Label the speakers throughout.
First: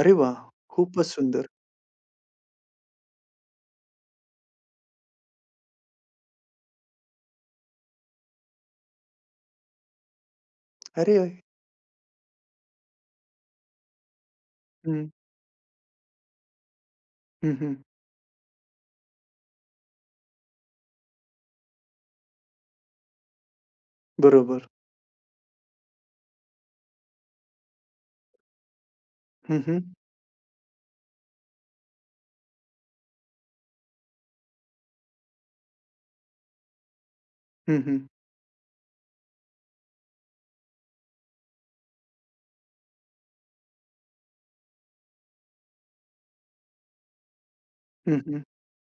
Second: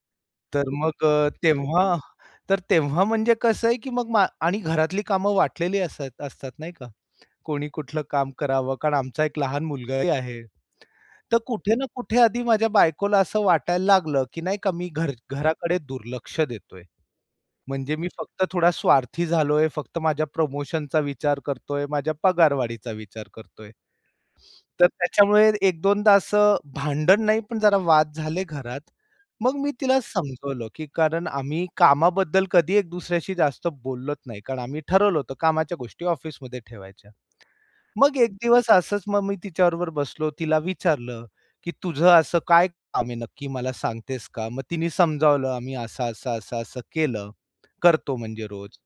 Speaker 1: अरे वाह!
Speaker 2: तर मग
Speaker 1: खूपच
Speaker 2: अ,
Speaker 1: सुंदर.
Speaker 2: तेव्हा तर तेव्हा म्हणजे कसं आहे, की मग आणि घरातली कामं वाटलेली असंय असतात नाही का. कोणी कुठलं काम करावं कारण आमचा एक लहान मुलगाही आहे.
Speaker 1: अरे!
Speaker 2: तर कुठे ना कुठे आधी माझ्या बायकोला असं वाटायला लागलं, की नाही का मी
Speaker 1: हं.
Speaker 2: घर घराकडे दुर्लक्ष देतोय.
Speaker 1: हं, हं.
Speaker 2: म्हणजे मी फक्त थोडा स्वार्थी झालोय. फक्त माझ्या प्रमोशनचा विचार करतोय. माझ्या पगारवाढीचा विचार करतोय.
Speaker 1: बरोबर.
Speaker 2: तर त्याच्यामुळे एक दोनदा असं भांडण नाही पण जरा वाद झाले घरात. मग
Speaker 1: हं,
Speaker 2: मी
Speaker 1: हं.
Speaker 2: तिला समजावलं, की कारण आम्ही कामाबद्दल कधी एक दुसऱ्याशी जास्त बोलत नाही कारण आम्ही ठरवलं होतं कामाच्या गोष्टी ऑफिसमध्ये ठेवायच्या.
Speaker 1: हं, हं.
Speaker 2: मग एक दिवस असंच मग मी तिच्याबरोबर बसलो. तिला विचारलं की "तुझं असं काय काम आहे नक्की मला सांगतेस का?" मग तिने समजावलं "आम्ही असं-असं, असं-असं केलं, करतो
Speaker 1: हं, हं.
Speaker 2: म्हणजे रोज."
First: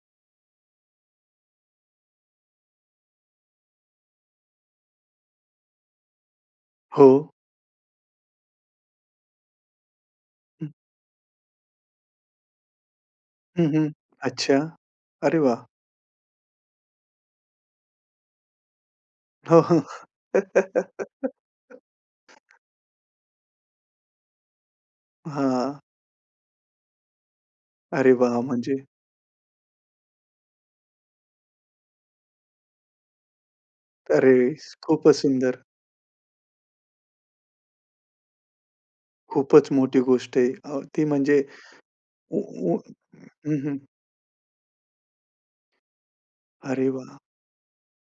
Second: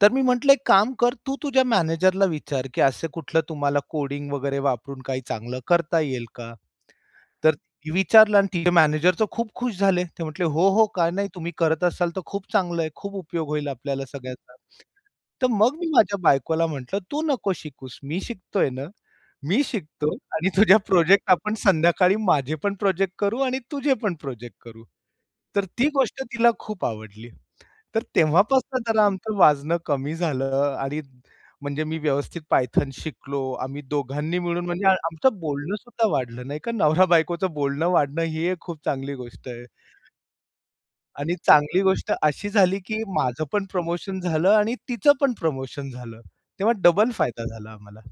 Speaker 2: तर मी म्हटलं "एक काम कर. तू तुझ्या मॅनेजरला विचार, की असं कुठलं तुम्हाला कोडिंग वगैरे वापरून काही चांगलं करता येईल का?"
Speaker 1: हो.
Speaker 2: तर विचारलं आणि तिचे मॅनेजर तर खूप खुश झाले. ते म्हंटले "हो.
Speaker 1: हं.
Speaker 2: हो. का नाही? तुम्ही करत असाल तर खूप चांगलं आहे. खूप उपयोग
Speaker 1: हं,
Speaker 2: होईल
Speaker 1: हं.
Speaker 2: आपल्याला
Speaker 1: अच्छा.
Speaker 2: सगळ्यांना."
Speaker 1: अरे
Speaker 2: तर
Speaker 1: वाह!
Speaker 2: मग मी माझ्या बायकोला म्हंटलं "तू नको शिकूस. मी शिकतोय ना.
Speaker 1: हो, हो,
Speaker 2: मी शिकतो आणि तुझ्या
Speaker 1: हं.
Speaker 2: प्रोजेक्ट आपण संध्याकाळी माझे पण प्रोजेक्ट करू आणि तुझे पण प्रोजेक्ट करू." तर
Speaker 1: हां.
Speaker 2: ती गोष्ट तिला खूप आवडली. तर
Speaker 1: अरे वाह!
Speaker 2: तेव्हापासून
Speaker 1: म्हणजे?
Speaker 2: जरा आमचं वाजणं कमी झालं. आणि म्हणजे मी व्यवस्थित पायथन शिकलो. आम्ही दोघांनी
Speaker 1: अरे!
Speaker 2: मिळून म्हणजे
Speaker 1: खूप
Speaker 2: आमचं
Speaker 1: सुंदर.
Speaker 2: बोलणंसुद्धा वाढलं नाही का. नवरा-बायकोचं बोलणं वाढणं ही एक खूप चांगली गोष्ट आहे.
Speaker 1: खूपच मोठी गोष्ट आहे. अ. ती
Speaker 2: आणि
Speaker 1: म्हणजे
Speaker 2: चांगली गोष्ट
Speaker 1: ऊ
Speaker 2: अशी
Speaker 1: ऊ
Speaker 2: झाली, की माझं
Speaker 1: हं,
Speaker 2: पण
Speaker 1: हं.
Speaker 2: प्रमोशन झालं आणि तिचं पण प्रमोशन झालं. तेव्हा
Speaker 1: अरे
Speaker 2: डबल
Speaker 1: वाह!
Speaker 2: फायदा झाला आम्हाला.